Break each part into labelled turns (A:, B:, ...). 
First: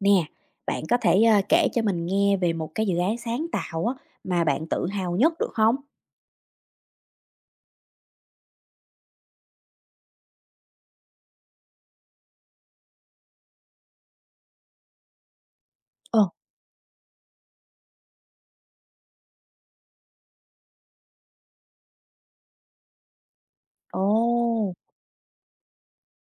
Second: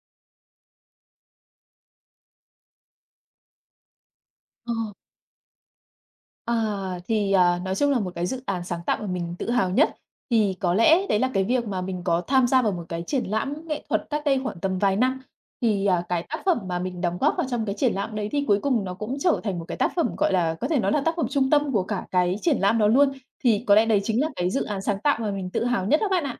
A: Nè, bạn có thể, kể cho mình nghe về một cái dự án sáng tạo á, mà bạn
B: Ờ,
A: tự hào nhất được không?
B: à, nói chung là một cái dự án sáng tạo mà mình tự hào nhất thì có lẽ đấy là cái việc mà mình có tham gia vào một cái triển lãm nghệ thuật cách đây khoảng tầm vài năm. Thì, cái
A: Ờ.
B: tác phẩm mà mình đóng góp vào trong cái triển lãm đấy thì cuối cùng nó cũng trở thành một cái tác phẩm, gọi là, có thể nói là tác phẩm trung tâm của cả cái triển lãm đó luôn. Thì có lẽ đấy chính là cái dự
A: Ồ,
B: án sáng tạo mà mình tự hào nhất đó bạn ạ.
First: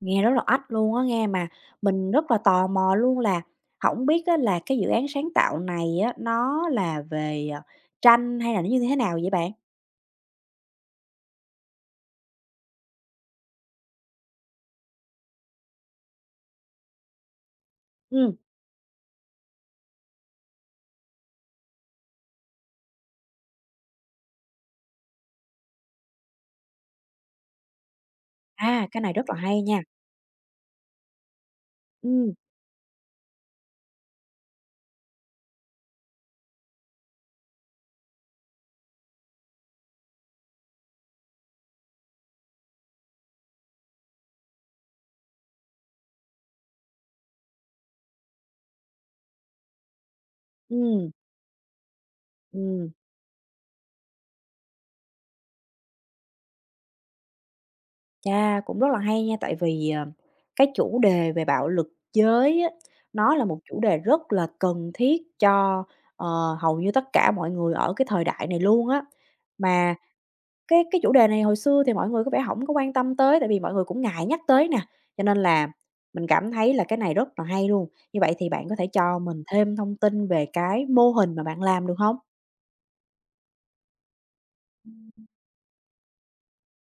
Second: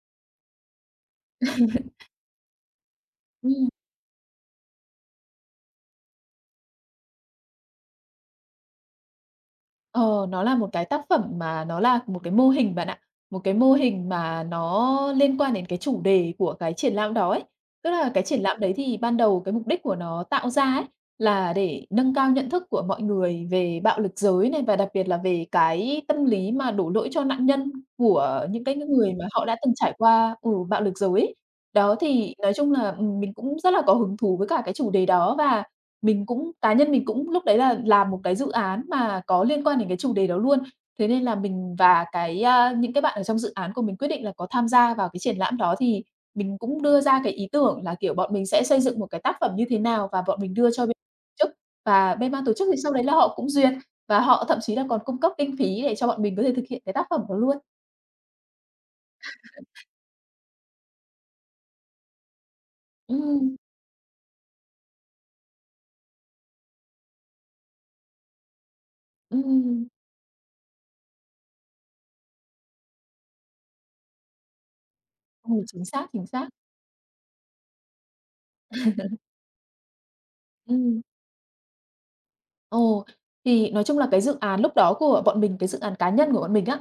A: nghe rất là oách luôn á nghe, mà mình rất là tò mò luôn là
B: Ừm.
A: không biết á là cái dự án sáng tạo này á, nó là về, tranh hay là nó như thế nào vậy bạn?
B: Ờ, nó là một cái tác phẩm mà nó là một cái mô hình bạn ạ, một cái mô hình mà nó liên quan đến cái chủ đề của cái triển lãm đó ấy. Tức là cái
A: Ừ,
B: triển lãm đấy thì ban đầu cái mục đích của nó tạo ra ấy là để nâng cao nhận thức của mọi người về bạo lực giới này, và đặc biệt là về cái tâm lý mà đổ lỗi cho nạn nhân của những cái
A: à, cái này
B: người mà
A: rất là
B: họ đã
A: hay
B: từng
A: nha.
B: trải qua bạo lực giới ấy. Đó thì
A: Ừ,
B: nói chung là, mình cũng rất là có hứng thú với cả cái chủ đề đó, và mình cũng cá nhân mình cũng lúc đấy là làm một cái dự án mà có liên quan đến cái chủ đề đó luôn. Thế nên là mình và những cái bạn ở trong dự án của mình quyết định là có tham gia vào cái triển lãm đó, thì mình cũng đưa ra cái ý tưởng là, kiểu, bọn mình sẽ xây dựng một cái tác phẩm như thế nào, và bọn mình đưa cho bên
A: ừ,
B: chức. Và bên ban tổ chức thì
A: ừ.
B: sau đấy là họ cũng duyệt, và họ thậm chí là còn cung cấp kinh phí để cho bọn mình có thể thực hiện cái tác phẩm đó luôn.
A: Chà, cũng rất là hay nha, tại vì, cái chủ đề về bạo lực giới á, nó là
B: Ừm,
A: một chủ đề rất là cần thiết cho, ờ, hầu như tất cả mọi người ở cái thời đại này luôn á.
B: ừm.
A: Mà cái chủ đề này hồi xưa thì mọi người có vẻ không có quan tâm tới, tại vì mọi người cũng ngại nhắc tới nè, cho nên
B: Ừ,
A: là
B: chính xác, chính
A: mình
B: xác.
A: cảm thấy là cái này rất là hay luôn. Như vậy thì bạn có thể cho mình thêm thông tin về cái
B: Ừm.
A: mô hình mà bạn làm được không?
B: Ồ, thì nói chung là cái dự án lúc đó của bọn mình, cái dự án cá nhân của bọn mình á,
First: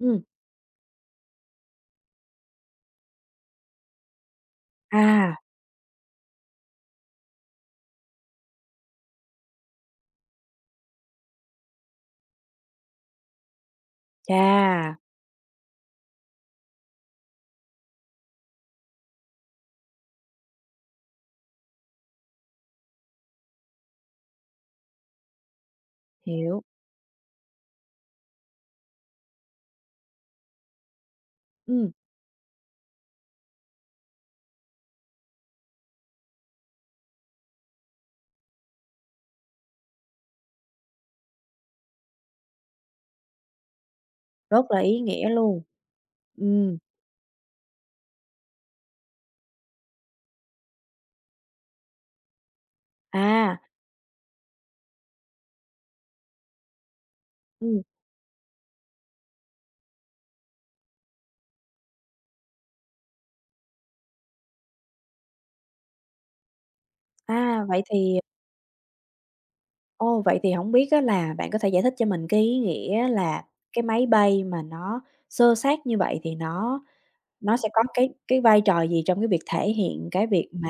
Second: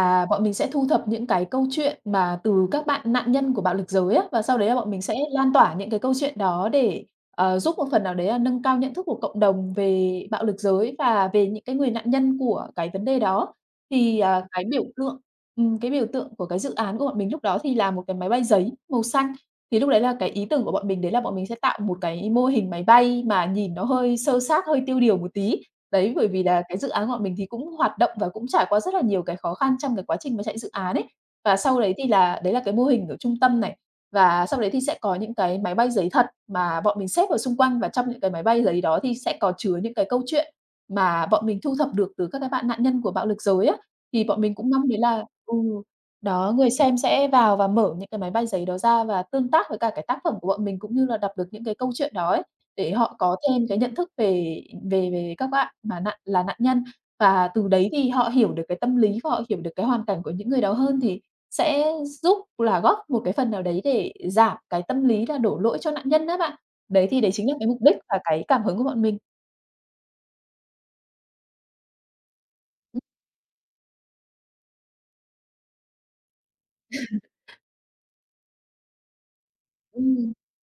A: Ừm,
B: bọn mình sẽ thu thập những cái câu chuyện mà từ các bạn nạn nhân của bạo lực giới á, và sau đấy là bọn mình sẽ
A: à,
B: lan tỏa những cái câu chuyện đó để, giúp một phần nào đấy là nâng cao nhận thức của cộng đồng về bạo lực giới và về những cái người nạn nhân của cái vấn đề đó. Thì,
A: chà,
B: cái biểu tượng của cái dự án của bọn mình lúc đó thì là một cái máy bay giấy màu xanh. Thì lúc đấy là cái ý tưởng của bọn mình đấy là bọn mình sẽ tạo một cái mô hình máy bay mà nhìn nó hơi xơ xác, hơi tiêu điều một tí. Đấy, bởi vì là
A: hiểu,
B: cái dự án của bọn mình thì cũng hoạt động và cũng trải qua rất là nhiều cái khó khăn trong cái quá trình mà chạy dự án ấy. Và sau
A: ừm,
B: đấy thì là đấy là cái mô hình ở trung tâm này, và sau đấy thì sẽ có những cái máy bay giấy thật mà bọn mình xếp vào xung quanh, và trong những cái máy bay giấy đó thì sẽ có chứa những cái câu chuyện mà bọn mình thu thập được từ các cái bạn nạn nhân của bạo lực giới á. Thì bọn mình
A: rất
B: cũng
A: là
B: mong đấy
A: ý
B: là
A: nghĩa
B: ừ.
A: luôn.
B: Đó, người
A: Ừm.
B: xem sẽ vào và mở những cái máy bay giấy đó ra và tương tác với cả cái tác phẩm của bọn mình, cũng như là đọc được những cái câu chuyện đó ấy, để họ có
A: À,
B: thêm cái nhận thức về về về các bạn mà là nạn nhân. Và từ
A: ừm,
B: đấy thì họ hiểu được cái tâm lý và họ hiểu được cái hoàn cảnh của những người đó hơn, thì sẽ giúp là góp một cái phần nào đấy để giảm cái tâm lý là đổ lỗi cho nạn nhân á bạn. Đấy, thì đấy chính là
A: à,
B: cái mục
A: vậy
B: đích và
A: thì
B: cái cảm hứng của bọn mình.
A: ô, vậy thì không biết á là bạn có thể giải thích cho mình cái ý nghĩa là cái máy bay mà nó xơ xác như vậy thì nó sẽ có cái vai trò gì trong cái việc thể hiện cái
B: Ừm.
A: việc mà,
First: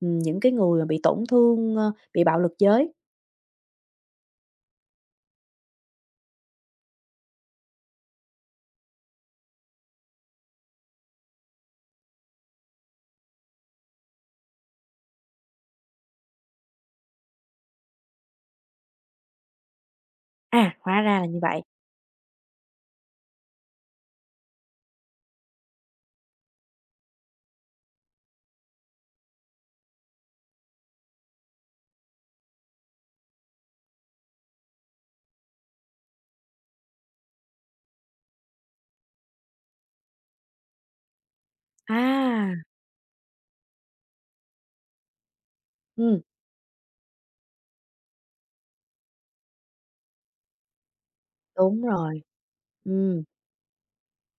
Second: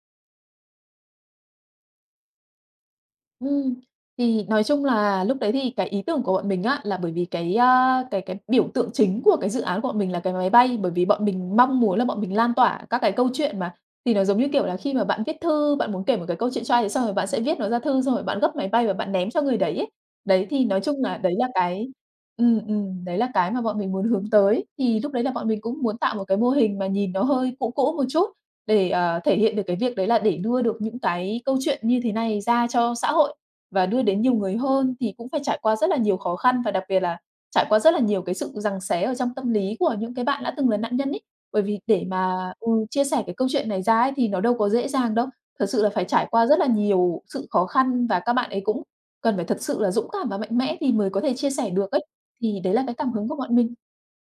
A: những cái người mà bị tổn thương, bị bạo lực giới?
B: Ừm, thì nói chung là lúc đấy thì cái ý tưởng của bọn mình á, là bởi vì cái, cái biểu tượng chính của cái dự án của bọn mình là cái máy bay, bởi vì bọn mình mong muốn là bọn mình lan tỏa các cái câu chuyện mà. Thì nó giống như, kiểu là, khi mà bạn viết thư, bạn muốn kể một cái câu chuyện cho ai thì xong rồi bạn sẽ viết nó ra thư, xong rồi bạn gấp máy bay và bạn ném cho người đấy ấy. Đấy, thì
A: À,
B: nói chung
A: hóa
B: là
A: ra là như vậy.
B: đấy là cái mà bọn mình muốn hướng tới. Thì lúc đấy là bọn mình cũng muốn tạo một cái mô hình mà nhìn nó hơi cũ cũ một chút để, thể hiện được cái việc đấy là để đưa được những cái câu chuyện như thế này ra cho xã hội và đưa đến nhiều người hơn thì cũng phải trải qua rất là nhiều khó khăn, và đặc biệt là trải qua rất là nhiều cái sự giằng xé ở trong tâm lý của những cái bạn đã từng là nạn nhân ấy. Bởi vì để mà,
A: À,
B: chia sẻ cái câu chuyện này ra ấy thì nó đâu có dễ dàng đâu. Thật sự là phải
A: ừm,
B: trải qua rất là nhiều sự khó khăn, và các bạn ấy cũng cần phải thật sự là dũng cảm và mạnh mẽ thì mới có thể chia sẻ
A: đúng
B: được ấy.
A: rồi.
B: Thì đấy là cái cảm
A: Ừm.
B: hứng của bọn mình.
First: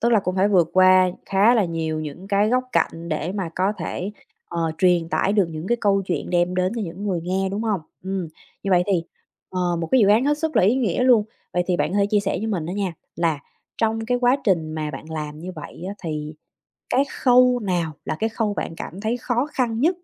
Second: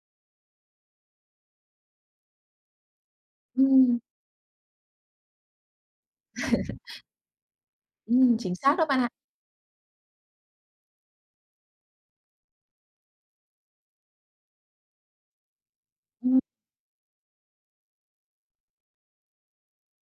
A: Tức là cũng phải vượt qua khá là nhiều những cái góc cạnh để mà có
B: Ừm,
A: thể, truyền tải được những cái câu chuyện đem đến cho những người nghe, đúng không?
B: chính
A: Như
B: xác
A: vậy
B: đó bạn
A: thì,
B: ạ.
A: một cái dự án hết sức là ý nghĩa luôn. Vậy thì bạn có thể chia sẻ với mình đó nha, là trong cái quá trình mà bạn làm như vậy á, thì
B: Ừm.
A: cái khâu nào là cái khâu bạn cảm thấy khó khăn nhất?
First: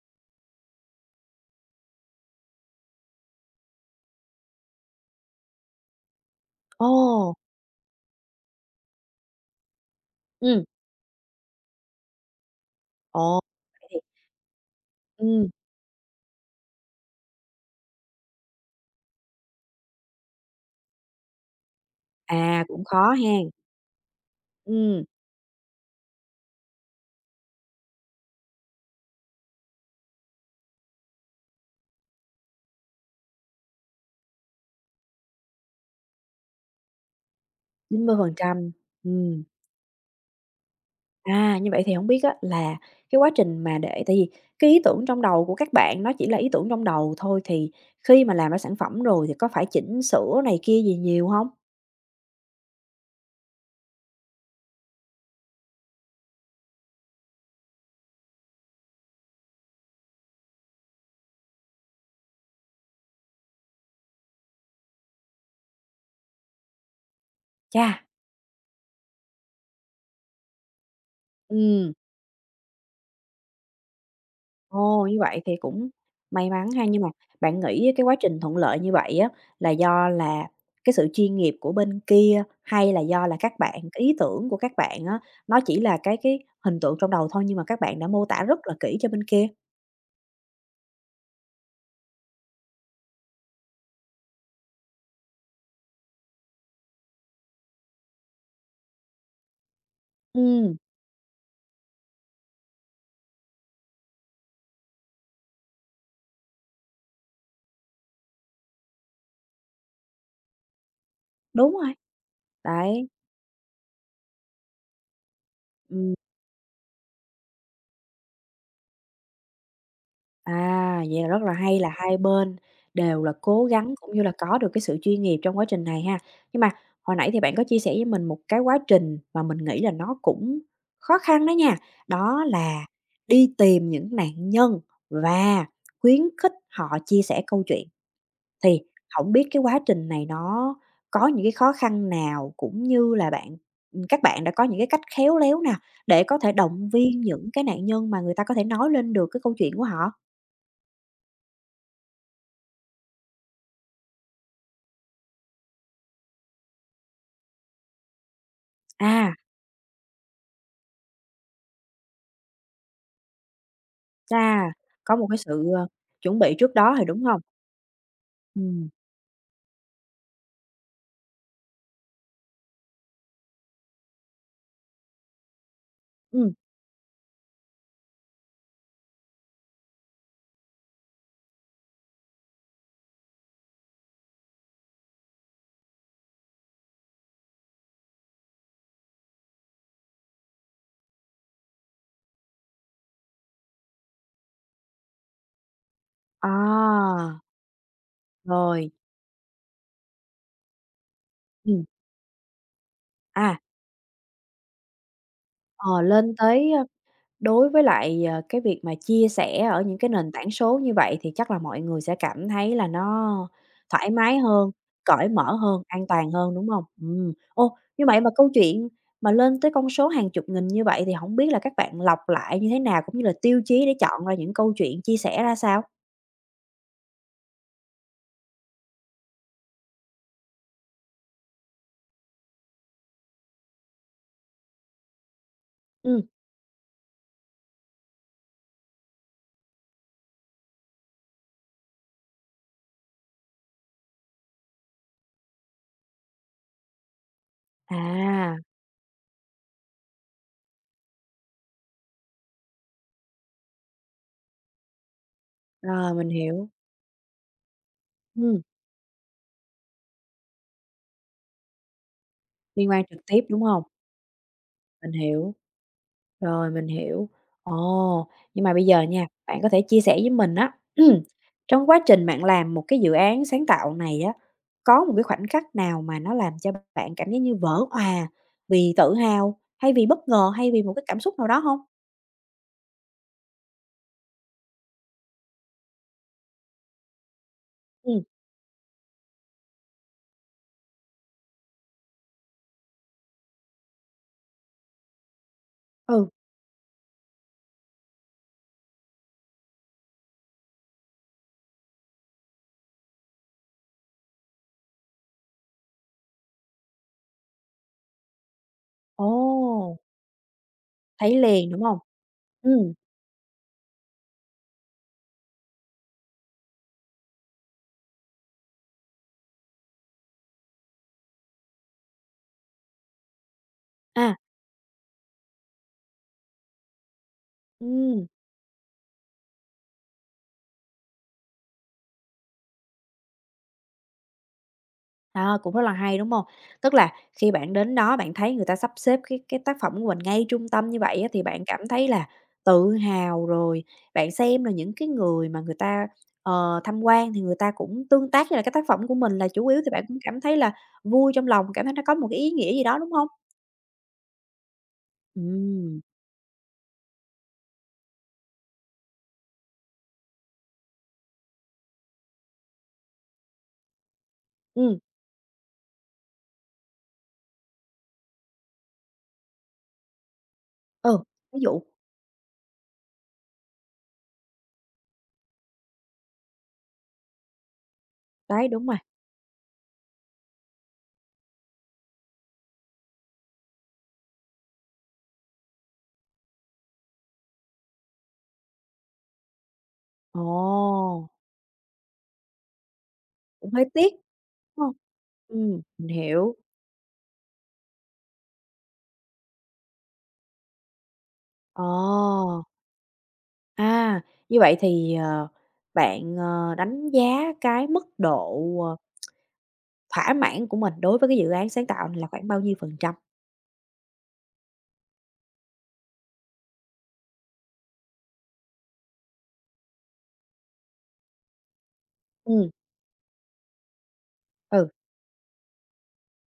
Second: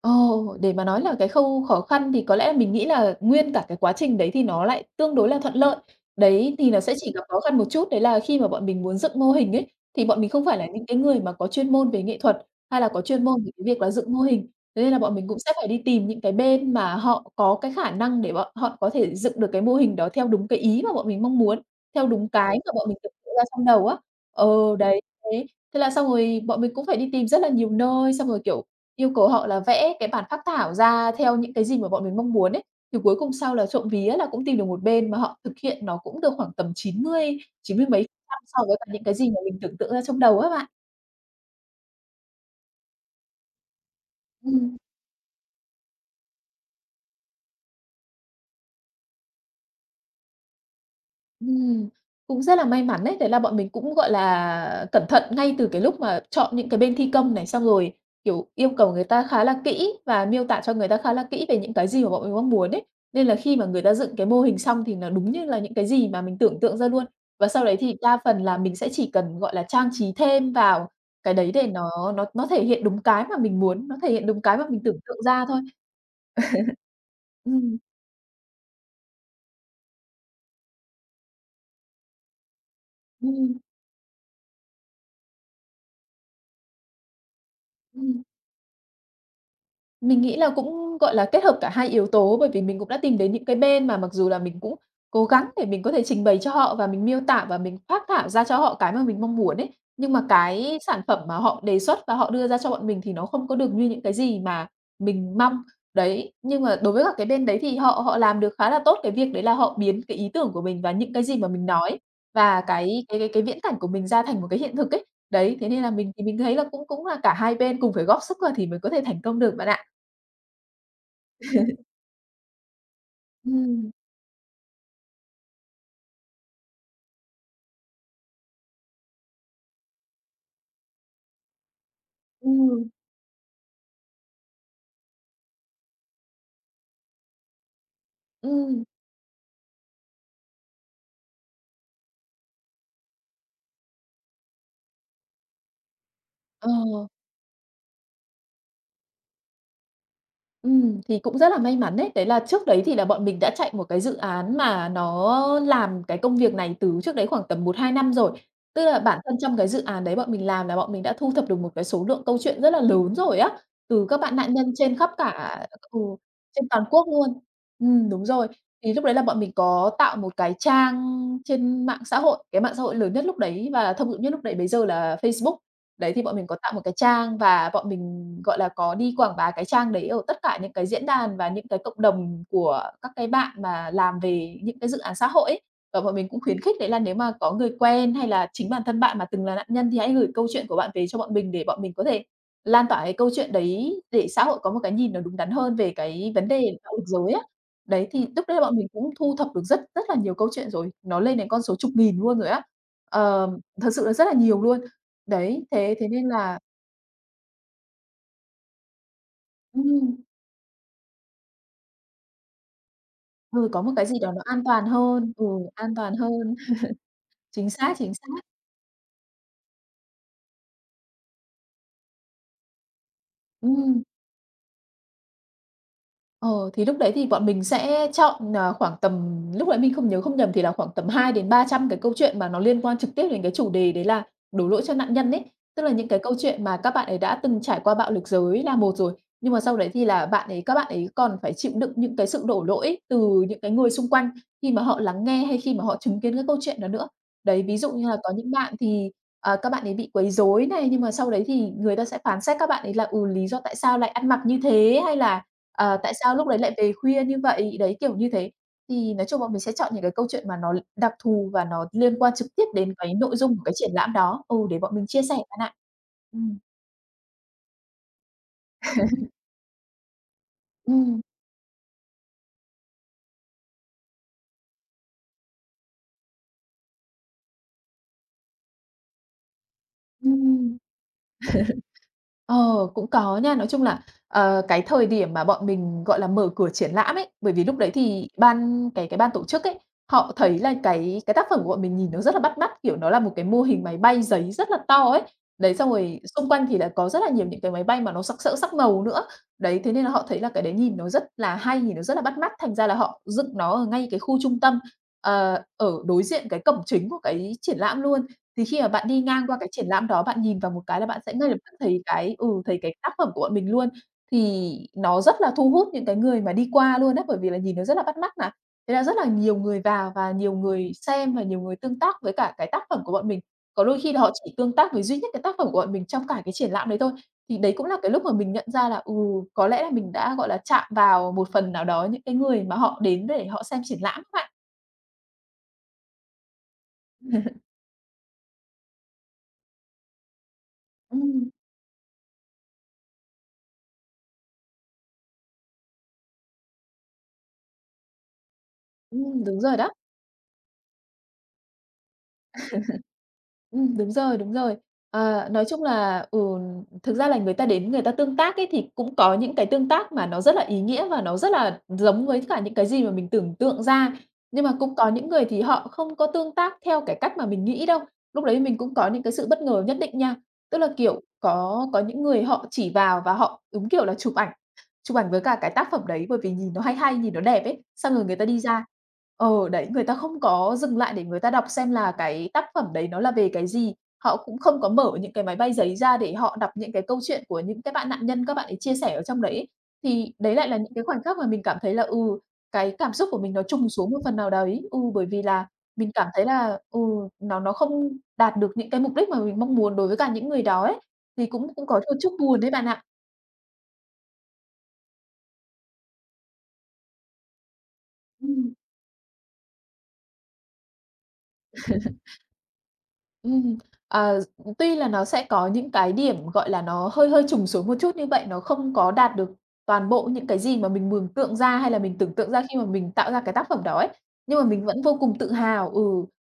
B: Ồ, để mà nói là cái khâu khó khăn thì có lẽ là mình nghĩ là nguyên cả cái quá trình đấy thì nó lại tương đối là thuận lợi. Đấy, thì nó sẽ chỉ gặp
A: Ồ,
B: khó khăn một chút, đấy là khi mà bọn mình muốn dựng mô hình ấy, thì bọn mình không phải
A: ừm,
B: là những cái người mà có chuyên môn về nghệ thuật, hay là có chuyên
A: ồ,
B: môn về cái việc
A: vậy
B: là
A: thì
B: dựng mô hình. Thế nên là bọn mình cũng
A: ừm,
B: sẽ phải đi tìm những cái bên mà họ có cái khả năng để bọn họ có thể dựng được cái mô hình đó theo đúng cái ý mà bọn mình mong muốn, theo đúng cái
A: à,
B: mà
A: cũng
B: bọn mình
A: khó
B: tưởng tượng
A: ha.
B: ra trong đầu á. Ờ, Đấy,
A: Ừ,
B: thế thế là xong rồi bọn mình cũng phải đi tìm rất là nhiều nơi, xong rồi, kiểu, yêu cầu họ là vẽ cái bản phác thảo ra theo những cái gì mà bọn mình mong muốn ấy, thì cuối cùng sau là trộm vía là cũng tìm được một bên mà họ thực hiện nó cũng được khoảng tầm 90, chín mươi mấy
A: chín
B: phần
A: mươi phần
B: trăm so
A: trăm,
B: với cả những cái gì mà
A: ừm.
B: mình tưởng tượng ra trong đầu á bạn.
A: À, như vậy thì không biết á là cái quá trình mà để tại vì cái
B: Ừm.
A: ý tưởng trong đầu của các bạn nó chỉ là ý tưởng trong đầu thôi, thì khi mà làm ra sản phẩm rồi thì có phải chỉnh sửa này kia gì nhiều hông?
B: Ừm, cũng rất là may mắn đấy, đấy là bọn mình cũng, gọi là, cẩn thận ngay từ cái lúc mà chọn những cái bên thi công này, xong rồi, kiểu, yêu cầu người ta khá là kỹ và miêu tả cho người ta khá là kỹ về những cái gì mà bọn mình mong muốn ấy. Nên là khi mà người ta dựng cái mô hình xong thì nó đúng như là những cái gì mà mình tưởng tượng ra luôn. Và sau đấy
A: Chà,
B: thì đa phần là mình sẽ chỉ cần, gọi là, trang trí thêm vào cái đấy để
A: ừm,
B: nó thể hiện đúng cái mà mình muốn, nó thể hiện đúng cái mà mình tưởng
A: ồ, như
B: tượng
A: vậy
B: ra
A: thì
B: thôi.
A: cũng may mắn ha. Nhưng mà bạn
B: Ừm,
A: nghĩ cái quá trình thuận lợi như vậy á là do là cái sự chuyên nghiệp của bên kia, hay là do là
B: ừm,
A: các bạn cái ý tưởng của các bạn á, nó chỉ là cái hình tượng trong đầu thôi nhưng mà các bạn đã
B: ừm.
A: mô tả rất là kỹ cho bên kia?
B: Mình nghĩ là cũng, gọi là, kết hợp cả hai yếu tố, bởi vì mình cũng đã tìm đến những cái bên mà mặc dù là mình cũng cố gắng để mình có thể trình bày cho họ và mình miêu tả và mình phác thảo ra cho họ cái mà mình mong muốn ấy, nhưng mà
A: Ừm,
B: cái sản phẩm mà họ đề xuất và họ đưa ra cho bọn mình thì nó không có được như những cái gì mà mình mong. Đấy, nhưng mà đối với cả cái bên đấy thì họ họ làm được khá là tốt cái việc đấy, là họ biến cái ý tưởng của mình và những cái gì mà mình
A: đúng rồi,
B: nói và cái
A: đấy,
B: cái cái cái viễn cảnh của mình ra thành một cái hiện thực ấy. Đấy, thế nên là mình
A: ừm.
B: thì mình thấy là cũng cũng là cả hai bên cùng phải góp sức vào thì mới có thể thành công được bạn ạ.
A: À, vậy là rất là hay là hai bên đều là cố
B: Ừm,
A: gắng cũng như là có được cái sự chuyên nghiệp trong quá trình này ha. Nhưng mà hồi nãy thì bạn có chia sẻ với mình một cái quá trình mà mình nghĩ là nó cũng khó khăn đó nha, đó
B: ừm,
A: là đi tìm những nạn nhân và khuyến khích họ chia sẻ câu chuyện. Thì
B: ừm,
A: không biết cái quá trình này nó có những cái khó khăn nào cũng như là các bạn đã có những cái cách khéo léo nào để có thể
B: ờ,
A: động viên những cái nạn nhân mà người ta có thể nói lên được cái câu chuyện của họ?
B: thì cũng rất là may mắn đấy. Đấy là trước đấy thì là bọn mình đã chạy một cái dự án mà nó làm cái công việc này từ trước đấy khoảng tầm một hai năm rồi. Tức là bản
A: À.
B: thân trong cái dự án đấy bọn mình làm là bọn mình đã thu thập được một cái số lượng câu chuyện rất là lớn rồi á, từ các bạn nạn nhân
A: Chà,
B: trên khắp
A: có một cái
B: cả
A: sự,
B: ừ,
A: chuẩn bị
B: trên
A: trước
B: toàn
A: đó rồi,
B: quốc
A: đúng
B: luôn.
A: hông?
B: Đúng rồi.
A: Ừm,
B: Thì lúc đấy là bọn mình có tạo một cái trang trên mạng xã hội, cái mạng xã hội lớn nhất lúc đấy và thông dụng nhất lúc đấy bây giờ là Facebook. Đấy, thì bọn mình
A: ừm,
B: có tạo một cái trang và bọn mình, gọi là, có đi quảng bá cái trang đấy ở tất cả những cái diễn đàn và những cái cộng đồng của các cái bạn mà làm về những cái dự án xã hội ấy. Và bọn mình cũng khuyến khích đấy là nếu mà có người quen hay là chính bản thân bạn mà từng là nạn nhân thì hãy gửi câu chuyện của bạn về cho bọn mình để bọn mình có thể lan tỏa cái câu chuyện đấy để xã hội có một cái nhìn nó đúng đắn hơn về cái vấn đề bạo lực
A: à,
B: giới á. Đấy, thì lúc đấy là bọn mình
A: rồi,
B: cũng thu thập được rất rất là nhiều câu chuyện rồi, nó lên đến con số
A: ừm,
B: chục nghìn luôn rồi á. Ờ,
A: à,
B: Thật sự là rất là nhiều luôn. Đấy, thế
A: ờ,
B: thế nên
A: lên
B: là
A: tới, đối với lại, cái việc mà chia sẻ ở những
B: ừm,
A: cái nền tảng số như vậy thì chắc là mọi người sẽ cảm thấy là nó
B: ừ, có một cái
A: thoải
B: gì đó
A: mái
B: nó an
A: hơn,
B: toàn
A: cởi
B: hơn, ừ,
A: mở hơn,
B: an
A: an
B: toàn
A: toàn
B: hơn,
A: hơn, đúng hông?
B: chính
A: Ô,
B: xác,
A: như
B: chính
A: vậy mà
B: xác.
A: câu chuyện mà lên tới con số hàng chục nghìn như vậy thì hổng biết là các bạn lọc lại như thế nào, cũng như là tiêu chí để
B: Ừm,
A: chọn ra những câu chuyện chia sẻ ra sao?
B: ờ, thì lúc đấy thì bọn mình sẽ chọn, khoảng tầm lúc đấy mình không nhớ không nhầm thì là khoảng tầm hai đến ba trăm cái câu chuyện mà nó liên quan trực tiếp đến cái chủ đề đấy là đổ lỗi cho nạn nhân ấy. Tức là những cái
A: Ừm,
B: câu chuyện mà các bạn ấy đã từng trải qua bạo lực giới là một rồi, nhưng mà sau đấy thì là bạn ấy các bạn ấy còn phải chịu đựng những cái sự đổ lỗi từ những cái người xung quanh khi mà họ lắng nghe hay khi mà họ chứng kiến cái câu chuyện đó nữa. Đấy, ví dụ như là có những
A: à,
B: bạn thì, các bạn ấy bị quấy rối này, nhưng mà sau đấy thì người ta sẽ phán xét các bạn ấy là, lý do tại sao lại ăn mặc như thế, hay là, tại
A: rồi, mình
B: sao lúc đấy
A: hiểu.
B: lại về khuya như vậy, đấy, kiểu như thế.
A: Ừm,
B: Thì nói chung bọn mình sẽ chọn những cái câu chuyện mà nó đặc thù và nó liên quan trực tiếp
A: liên
B: đến
A: quan
B: cái
A: trực
B: nội
A: tiếp,
B: dung của
A: đúng
B: cái
A: hông?
B: triển lãm đó. Ừ, để bọn mình
A: Mình
B: chia sẻ
A: hiểu.
B: bạn ạ. Ừm.
A: Rồi, mình hiểu. Ồ, nhưng mà bây giờ nha, bạn có thể chia sẻ với mình á,
B: Ừm,
A: trong quá trình bạn làm một cái dự án sáng tạo này á, có một cái khoảnh khắc nào mà nó làm cho bạn cảm giác như vỡ òa vì tự hào, hay vì bất ngờ, hay
B: ừm.
A: vì một cái cảm xúc nào đó hông?
B: Ờ, Cũng có nha. Nói chung là, cái thời điểm mà bọn mình, gọi là, mở cửa triển lãm ấy, bởi vì lúc đấy
A: Ừm,
B: thì ban cái ban tổ chức ấy, họ thấy là cái tác phẩm của bọn mình nhìn nó rất là bắt mắt, kiểu, nó là một cái mô hình máy bay giấy rất là to ấy. Đấy, xong rồi
A: ừ,
B: xung quanh thì là có rất là nhiều những cái máy bay mà nó sặc sỡ sắc màu nữa. Đấy, thế nên là họ thấy là cái đấy nhìn nó rất là hay, nhìn nó rất là bắt mắt, thành ra là họ dựng nó ở ngay cái khu trung tâm, ở đối diện cái cổng chính của cái triển lãm luôn. Thì khi mà bạn đi
A: ồ,
B: ngang qua cái triển lãm đó, bạn nhìn vào một cái là bạn sẽ
A: thấy
B: ngay lập
A: liền,
B: tức
A: đúng hông?
B: thấy cái ừ, thấy
A: Ừm,
B: cái tác phẩm của bọn mình luôn. Thì nó rất là thu hút những cái người mà đi qua luôn á, bởi vì là nhìn nó rất là bắt mắt mà. Thế là rất là nhiều người vào và nhiều người xem và nhiều người tương tác với cả cái tác phẩm của bọn mình. Có đôi khi là họ
A: à,
B: chỉ tương tác với duy nhất cái tác phẩm của bọn mình trong cả cái triển lãm đấy thôi. Thì đấy cũng là cái lúc
A: ừm.
B: mà mình nhận ra là, có lẽ là mình đã, gọi là, chạm vào một phần nào đó những cái người mà họ đến để họ xem triển lãm á bạn.
A: À, cũng rất là hay, đúng không? Tức là khi bạn đến đó bạn thấy người ta sắp xếp cái tác phẩm của mình ngay trung tâm như vậy á, thì
B: Ừm,
A: bạn cảm thấy là tự hào rồi bạn xem là những cái người mà người ta, tham quan thì người ta cũng tương tác với lại cái tác phẩm của mình là
B: đúng
A: chủ
B: rồi
A: yếu
B: đó.
A: thì bạn cũng cảm thấy là vui trong lòng, cảm thấy nó có một cái ý nghĩa gì đó, đúng không?
B: Đúng rồi, đúng rồi.
A: Ừ,
B: Nói chung là, thực ra là người ta đến người ta tương tác ấy, thì cũng có những cái tương tác mà nó rất là ý nghĩa và nó rất là giống với cả những cái gì mà mình tưởng tượng ra. Nhưng mà cũng
A: ừ,
B: có những người thì họ không có tương tác theo cái cách mà mình nghĩ đâu. Lúc đấy mình cũng có những cái sự bất ngờ nhất định nha. Tức là,
A: ừ,
B: kiểu,
A: ví dụ
B: có những người họ chỉ vào và họ, đúng kiểu là, chụp ảnh với cả cái tác phẩm đấy, bởi vì nhìn nó hay hay, nhìn nó đẹp ấy, xong rồi người ta đi
A: đấy,
B: ra.
A: đúng rồi.
B: Đấy, người ta không có dừng lại để người ta đọc xem là cái tác phẩm đấy nó là về cái gì. Họ cũng không có mở những cái máy bay giấy ra để họ đọc những cái câu chuyện của những cái bạn nạn nhân các bạn ấy chia sẻ ở trong đấy ấy. Thì đấy lại là những cái khoảnh
A: Ồ,
B: khắc mà mình cảm thấy là, cái cảm xúc của mình nó
A: cũng hơi
B: trùng
A: tiếc,
B: xuống một phần nào
A: đúng
B: đấy.
A: không?
B: Ừ, Bởi vì là
A: Ừ, mình
B: mình cảm thấy
A: hiểu.
B: là, nó không đạt được những cái mục đích mà mình mong muốn đối với cả những người đó ấy, thì cũng
A: Ờ.
B: cũng có đôi chút buồn đấy bạn ạ.
A: À, như vậy thì, bạn, đánh giá cái mức độ,
B: Ừm.
A: thỏa mãn của mình đối với cái dự án sáng tạo này là khoảng bao nhiêu phần trăm?
B: Ừm, à, Tuy là nó sẽ có những cái điểm, gọi là, nó hơi hơi trùng xuống một chút như vậy, nó không có đạt được toàn bộ những cái gì mà mình mường tượng ra hay là mình tưởng tượng ra
A: Ừm,
B: khi mà mình tạo ra cái tác phẩm đó ấy. Nhưng mà mình
A: ừ,
B: vẫn vô cùng tự hào,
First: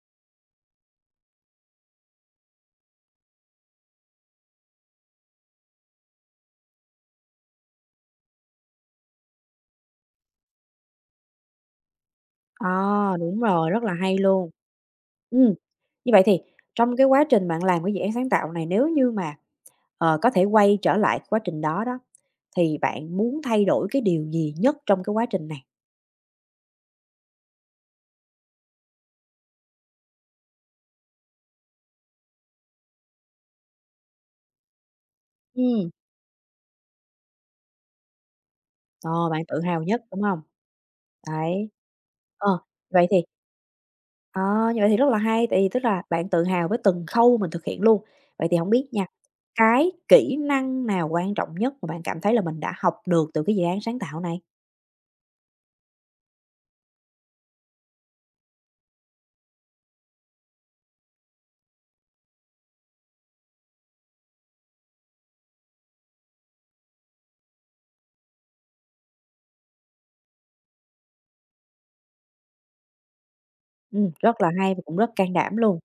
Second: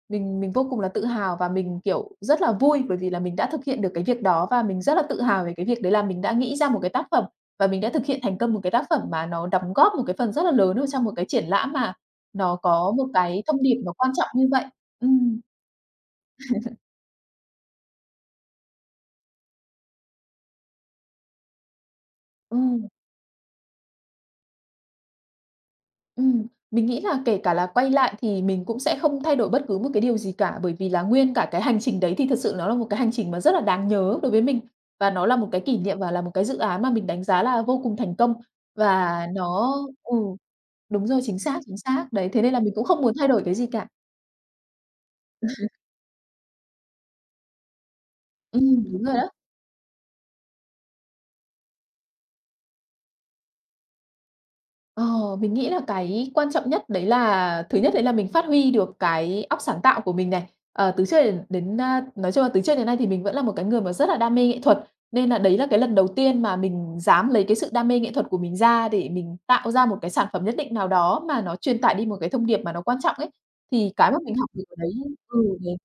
B: mình vô cùng là tự hào và mình, kiểu, rất là vui bởi vì là mình đã thực hiện được cái việc đó và mình rất là tự hào về cái việc đấy là mình đã nghĩ ra một cái tác phẩm và mình đã thực hiện thành công một cái tác phẩm mà nó đóng góp một cái phần rất là lớn vào trong một cái triển lãm mà nó
A: à,
B: có một
A: đúng
B: cái thông
A: rồi,
B: điệp
A: rất
B: nó
A: là
B: quan
A: hay
B: trọng như
A: luôn.
B: vậy. Ừm,
A: Ừ, như vậy thì trong cái quá trình bạn làm cái dự án sáng tạo này, nếu như mà, có thể quay trở lại quá trình đó đó, thì
B: ừm.
A: bạn muốn thay đổi cái điều gì nhất trong cái quá trình này?
B: Mình nghĩ là kể cả là quay lại thì mình cũng sẽ không thay đổi bất cứ một cái điều gì cả, bởi vì là nguyên cả cái hành trình đấy thì thật sự nó là một cái hành trình mà rất là đáng nhớ đối với mình, và nó là một cái kỷ
A: Ừ,
B: niệm và là một cái dự án mà mình đánh giá là vô cùng thành công. Và
A: ờ, bạn tự
B: nó
A: hào nhất,
B: ừ,
A: đúng không?
B: Đúng rồi, chính xác,
A: Đấy.
B: chính xác. Đấy, thế nên
A: Ờ,
B: là mình cũng không
A: vậy
B: muốn
A: thì
B: thay đổi cái gì cả.
A: Ờ, như vậy thì rất là hay, tại vì tức là bạn tự hào với từng khâu mình thực hiện luôn. Vậy thì không biết
B: Đúng
A: nha,
B: rồi đó.
A: cái kỹ năng nào quan trọng nhất mà bạn cảm thấy là mình đã học được từ cái dự án sáng tạo này?
B: Ờ, mình nghĩ là cái quan trọng nhất đấy là thứ nhất đấy là mình phát huy được cái óc sáng tạo của mình này. Ờ, từ trước đến đến, a Nói chung là từ trước đến nay thì mình vẫn là một cái người mà rất là đam mê nghệ thuật, nên là đấy là cái lần đầu tiên mà mình dám lấy cái sự đam mê nghệ thuật của mình ra để mình tạo ra một cái sản phẩm nhất định nào đó mà nó truyền tải đi một cái thông điệp mà nó quan trọng ấy. Thì cái mà mình
A: Rất
B: học
A: là
B: được
A: hay
B: ở
A: và
B: đấy.
A: cũng rất can
B: ừ,
A: đảm luôn.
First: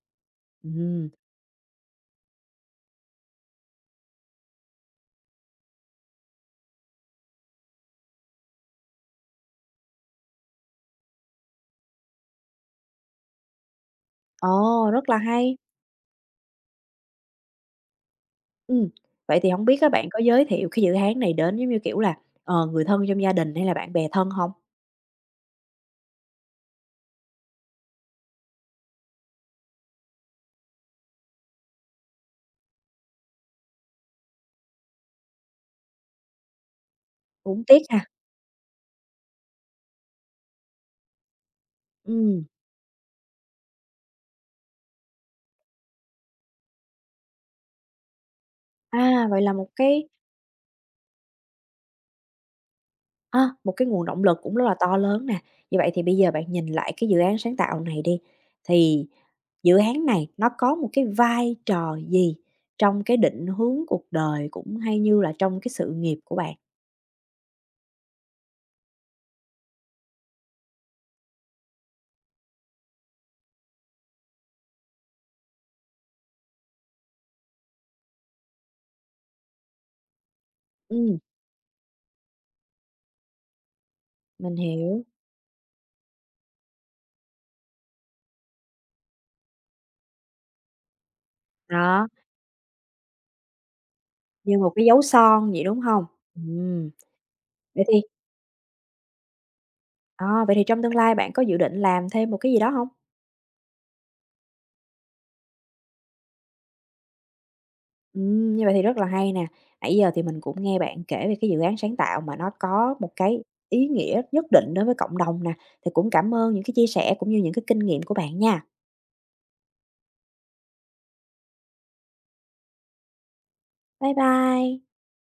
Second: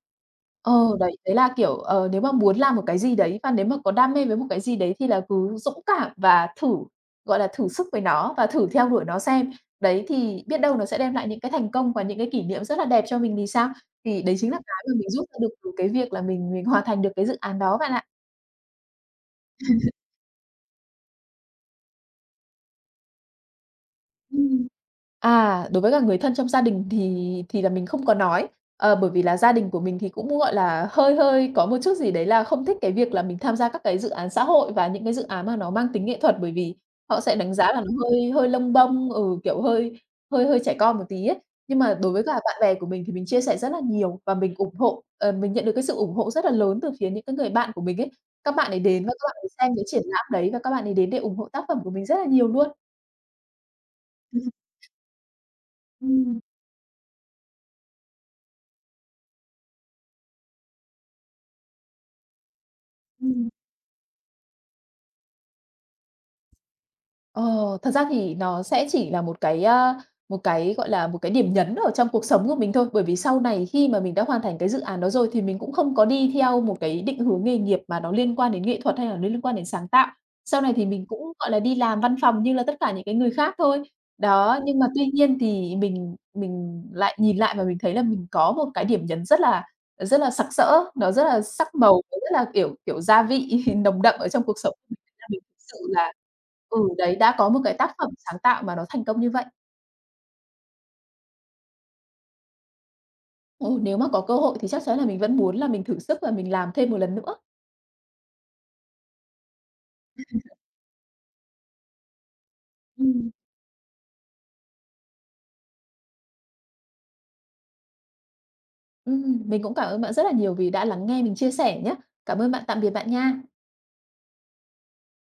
B: Ờ,
A: Ừm,
B: Đấy, đấy là, kiểu, nếu mà muốn làm một cái gì đấy và nếu mà có đam mê với một cái gì đấy thì là cứ dũng cảm và thử, gọi là, thử sức với nó và thử theo đuổi nó xem. Đấy, thì biết đâu nó sẽ đem lại những cái thành công và những cái kỷ niệm rất là đẹp cho mình thì sao? Thì đấy chính là cái
A: ồ,
B: mà mình
A: rất là
B: rút ra được
A: hay.
B: từ cái việc là mình hoàn thành được cái dự án đó bạn ạ.
A: Ừm, vậy thì không biết các bạn có giới thiệu cái dự án này đến, giống như kiểu là, người thân trong gia đình hay là bạn bè thân không?
B: Ừm. À, đối với cả người thân trong gia đình thì là mình không có nói, bởi vì là gia đình của mình thì cũng, gọi là, hơi hơi có một chút gì đấy là không thích cái việc là mình tham gia các cái dự án xã hội và những cái dự án mà nó mang tính nghệ thuật, bởi vì họ sẽ đánh
A: Cũng
B: giá
A: tiếc
B: là
A: ha.
B: nó hơi hơi lông bông, kiểu, hơi hơi hơi trẻ con một tí ấy. Nhưng mà đối với cả
A: Ừm,
B: bạn bè của mình thì mình chia sẻ rất là nhiều và mình nhận được cái sự ủng hộ rất là lớn từ phía những cái người bạn của mình ấy. Các bạn ấy đến và các
A: à,
B: bạn
A: vậy
B: ấy
A: là một
B: xem cái triển
A: cái
B: lãm đấy và các bạn ấy đến để ủng hộ tác phẩm của mình rất là nhiều luôn.
A: A, một cái nguồn động lực cũng rất là to lớn nè. Như vậy thì bây giờ
B: Ừm,
A: bạn nhìn lại cái dự án sáng tạo này đi, thì dự án này nó có một cái vai trò gì trong cái định
B: ừm.
A: hướng cuộc đời cũng hay như là trong cái sự nghiệp của bạn?
B: Ờ, Thật ra thì nó sẽ chỉ là một cái, a, một cái, gọi là, một cái điểm nhấn ở trong cuộc sống của mình thôi, bởi vì sau này khi mà mình đã hoàn thành cái dự án đó rồi thì mình cũng không có đi theo một cái định hướng nghề nghiệp mà nó liên quan đến nghệ thuật hay là liên quan đến sáng tạo. Sau này thì mình
A: Ừm,
B: cũng, gọi là, đi làm văn phòng như là tất cả những cái người khác thôi.
A: mình
B: Đó, nhưng mà
A: hiểu.
B: tuy nhiên thì mình lại nhìn lại và mình thấy là mình có một cái điểm nhấn rất là sặc sỡ, nó rất là sắc màu,
A: Đó,
B: nó rất là, kiểu, gia vị nồng đậm ở trong
A: như
B: cuộc sống
A: một cái dấu
B: là mình
A: son
B: thực
A: vậy,
B: sự
A: đúng không?
B: là
A: Ừm,
B: đấy, đã có một cái
A: vậy
B: tác
A: thì
B: phẩm sáng tạo mà nó thành công như vậy.
A: à, vậy thì trong tương lai bạn có dự định làm thêm một cái gì đó không?
B: Ừ, nếu mà có cơ hội thì chắc chắn là mình vẫn muốn là mình thử sức và mình làm thêm một lần nữa.
A: Như vậy thì rất là hay nè. Nãy giờ thì mình cũng nghe bạn kể về cái dự án sáng tạo mà nó có một
B: Ừm,
A: cái ý nghĩa nhất định đối với cộng đồng nè, thì cũng cảm ơn những cái chia sẻ cũng như những cái kinh nghiệm của bạn nha.
B: mình cũng cảm ơn bạn rất là nhiều vì đã lắng nghe mình chia sẻ nhé. Cảm ơn bạn, tạm biệt bạn nha.
A: Bye bye.